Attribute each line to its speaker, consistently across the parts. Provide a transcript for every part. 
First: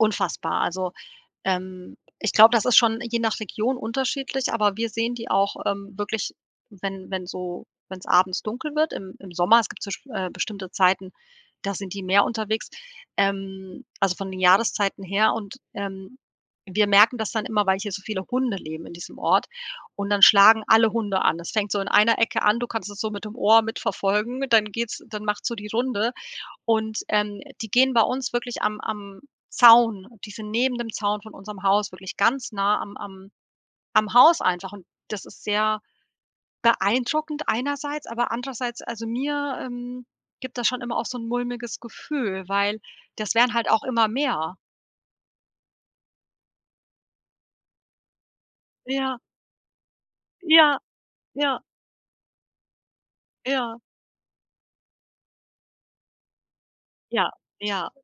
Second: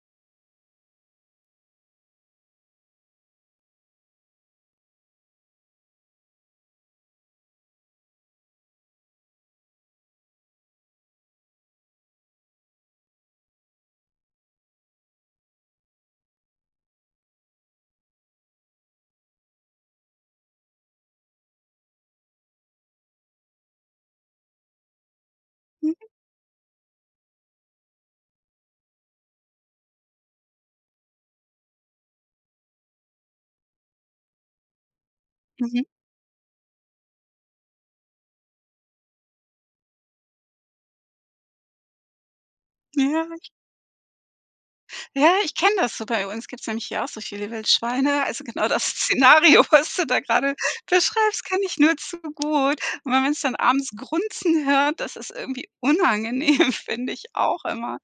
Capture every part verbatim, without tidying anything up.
Speaker 1: Unfassbar. Also, ähm, ich glaube, das ist schon je nach Region unterschiedlich, aber wir sehen die auch, ähm, wirklich, wenn wenn so wenn's abends dunkel wird, im im Sommer. Es gibt so, sch äh, bestimmte Zeiten, da sind die mehr unterwegs, ähm, also, von den Jahreszeiten her und, ähm, wir merken das dann immer, weil hier so viele Hunde leben in diesem Ort und dann schlagen alle Hunde an. Das fängt so in einer Ecke an- du kannst das so mit dem Ohr mitverfolgen- dann geht's dann macht's so die
Speaker 2: Mhm.
Speaker 1: Runde und, ähm, die gehen bei uns wirklich am am Zaun die sind neben dem Zaun von unserem Haus wirklich ganz nah am am am Haus einfach und das ist sehr
Speaker 2: Mhm.
Speaker 1: beeindruckend einerseits, aber andererseits also, mir, ähm, gibt das schon immer auch so 'n mulmiges Gefühl, weil das
Speaker 2: Ja.
Speaker 1: werden halt auch immer mehr.
Speaker 2: Ja, ich kenne das so. Bei uns gibt's nämlich hier auch solche Wildschweine. Also, genau das
Speaker 1: Ja.
Speaker 2: Szenario, was du da grade
Speaker 1: Ja.
Speaker 2: beschreibst, kenne
Speaker 1: Ja.
Speaker 2: ich nur zu gut. Und wenn man's dann
Speaker 1: Ja.
Speaker 2: abends Grunzen hört, das ist irgendwie unangenehm, finde ich
Speaker 1: Ja,
Speaker 2: auch
Speaker 1: ja.
Speaker 2: immer.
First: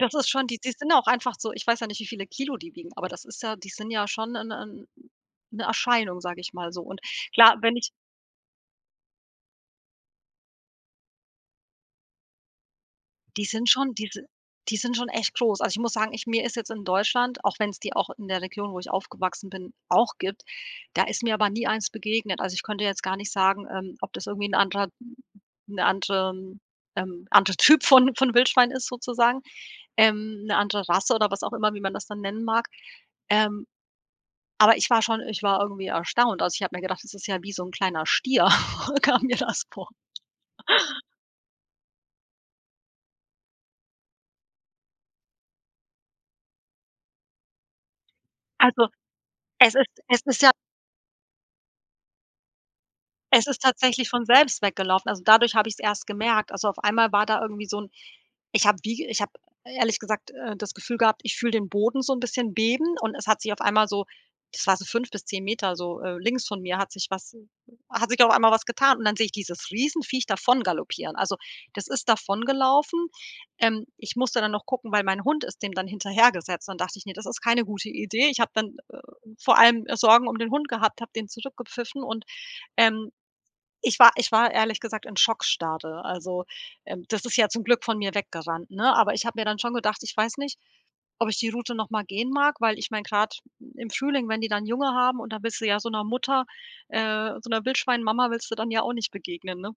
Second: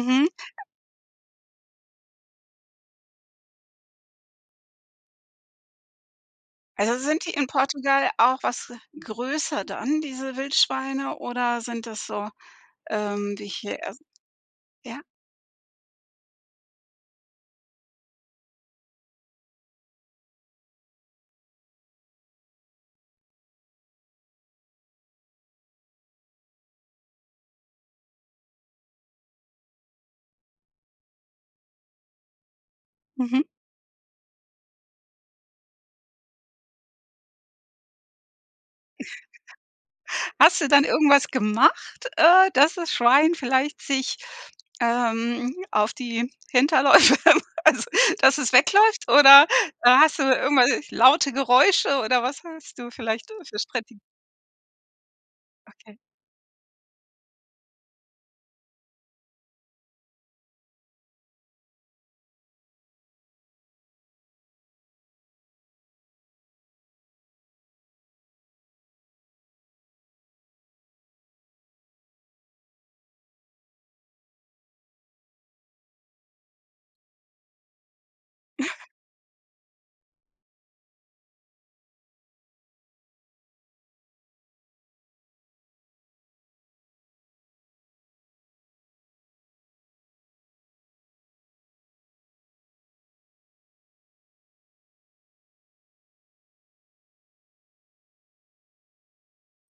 Speaker 1: Das ist schon die
Speaker 2: äh
Speaker 1: die sind auch einfach so ich weiß ja nicht, wie viele Kilo die wiegen, aber das ist ja die sind ja schon 'n 'n 'ne Erscheinung, sage ich mal so
Speaker 2: Also,
Speaker 1: und,
Speaker 2: sind die in
Speaker 1: klar, wenn ich
Speaker 2: Portugal auch was größer dann, diese Wildschweine? Oder sind das so, ähm,
Speaker 1: Die
Speaker 2: wie
Speaker 1: sind
Speaker 2: hier
Speaker 1: schon
Speaker 2: ers
Speaker 1: die si die sind
Speaker 2: ja?
Speaker 1: schon echt groß. Also, ich muss sagen, ich mir ist jetzt in Deutschland- auch wenn's die auch in der Region, wo ich aufgewachsen bin, auch gibt- da ist mir aber nie eins begegnet. Also, ich könnte jetzt gar nicht sagen, ähm, ob das irgendwie 'n anderer 'ne anderem ähm, anderer Typ von von Wildschwein ist, sozusagen, ähm, 'ne andere Rasse oder was auch immer, wie man das dann nennen mag.
Speaker 2: Mhm.
Speaker 1: Ähm, aber ich war schon ich war irgendwie erstaunt. Also, ich habe mir gedacht, das ist ja wie so 'n kleiner Stier. Kam mir das vor.
Speaker 2: Hast du dann irgendwas gemacht, äh, dass das Schwein vielleicht sich, ähm, auf die Hinterläufe also, dass es
Speaker 1: Also,
Speaker 2: wegläuft? Oder
Speaker 1: es ist
Speaker 2: hast
Speaker 1: es
Speaker 2: du
Speaker 1: ist ja
Speaker 2: irgendwelch laute Geräusche oder was hast du vielleicht
Speaker 1: Es
Speaker 2: für
Speaker 1: ist
Speaker 2: Strate
Speaker 1: tatsächlich von selbst weggelaufen. Also, dadurch habe ich's
Speaker 2: Okay.
Speaker 1: erst gemerkt. Also, auf einmal war da irgendwie so 'n ich habe wie ich habe ehrlich gesagt, äh, das Gefühl gehabt, ich fühle den Boden so 'n bisschen beben und es hat sich auf einmal so das war so fünf bis zehn Meter so, äh, links von mir hat sich was hat sich auf einmal was getan und dann sehe ich dieses Riesenviech davon galoppieren. Also, das ist davongelaufen. Ähm, ich musste dann noch gucken, weil, mein Hund ist dem dann hinterhergesetzt. Dann dachte ich: „Das ist keine gute Idee.“ Ich habe dann, äh, vor allem, äh, Sorgen um den Hund gehabt, habe den zurückgepfiffen und, ähm, ich war ich war ehrlich gesagt in Schockstarre. Also, ähm, das ist ja zum Glück von mir weggerannt, ne? Aber ich habe mir dann schon gedacht: „Ich weiß nicht, ob ich die Route noch mal gehen mag.“, weil, ich meine, grad im Frühling, wenn die dann Junge haben und dann willst du ja so 'ner Mutter äh, so 'ner Wildschweinmama willst du dann ja auch nicht begegnen, ne?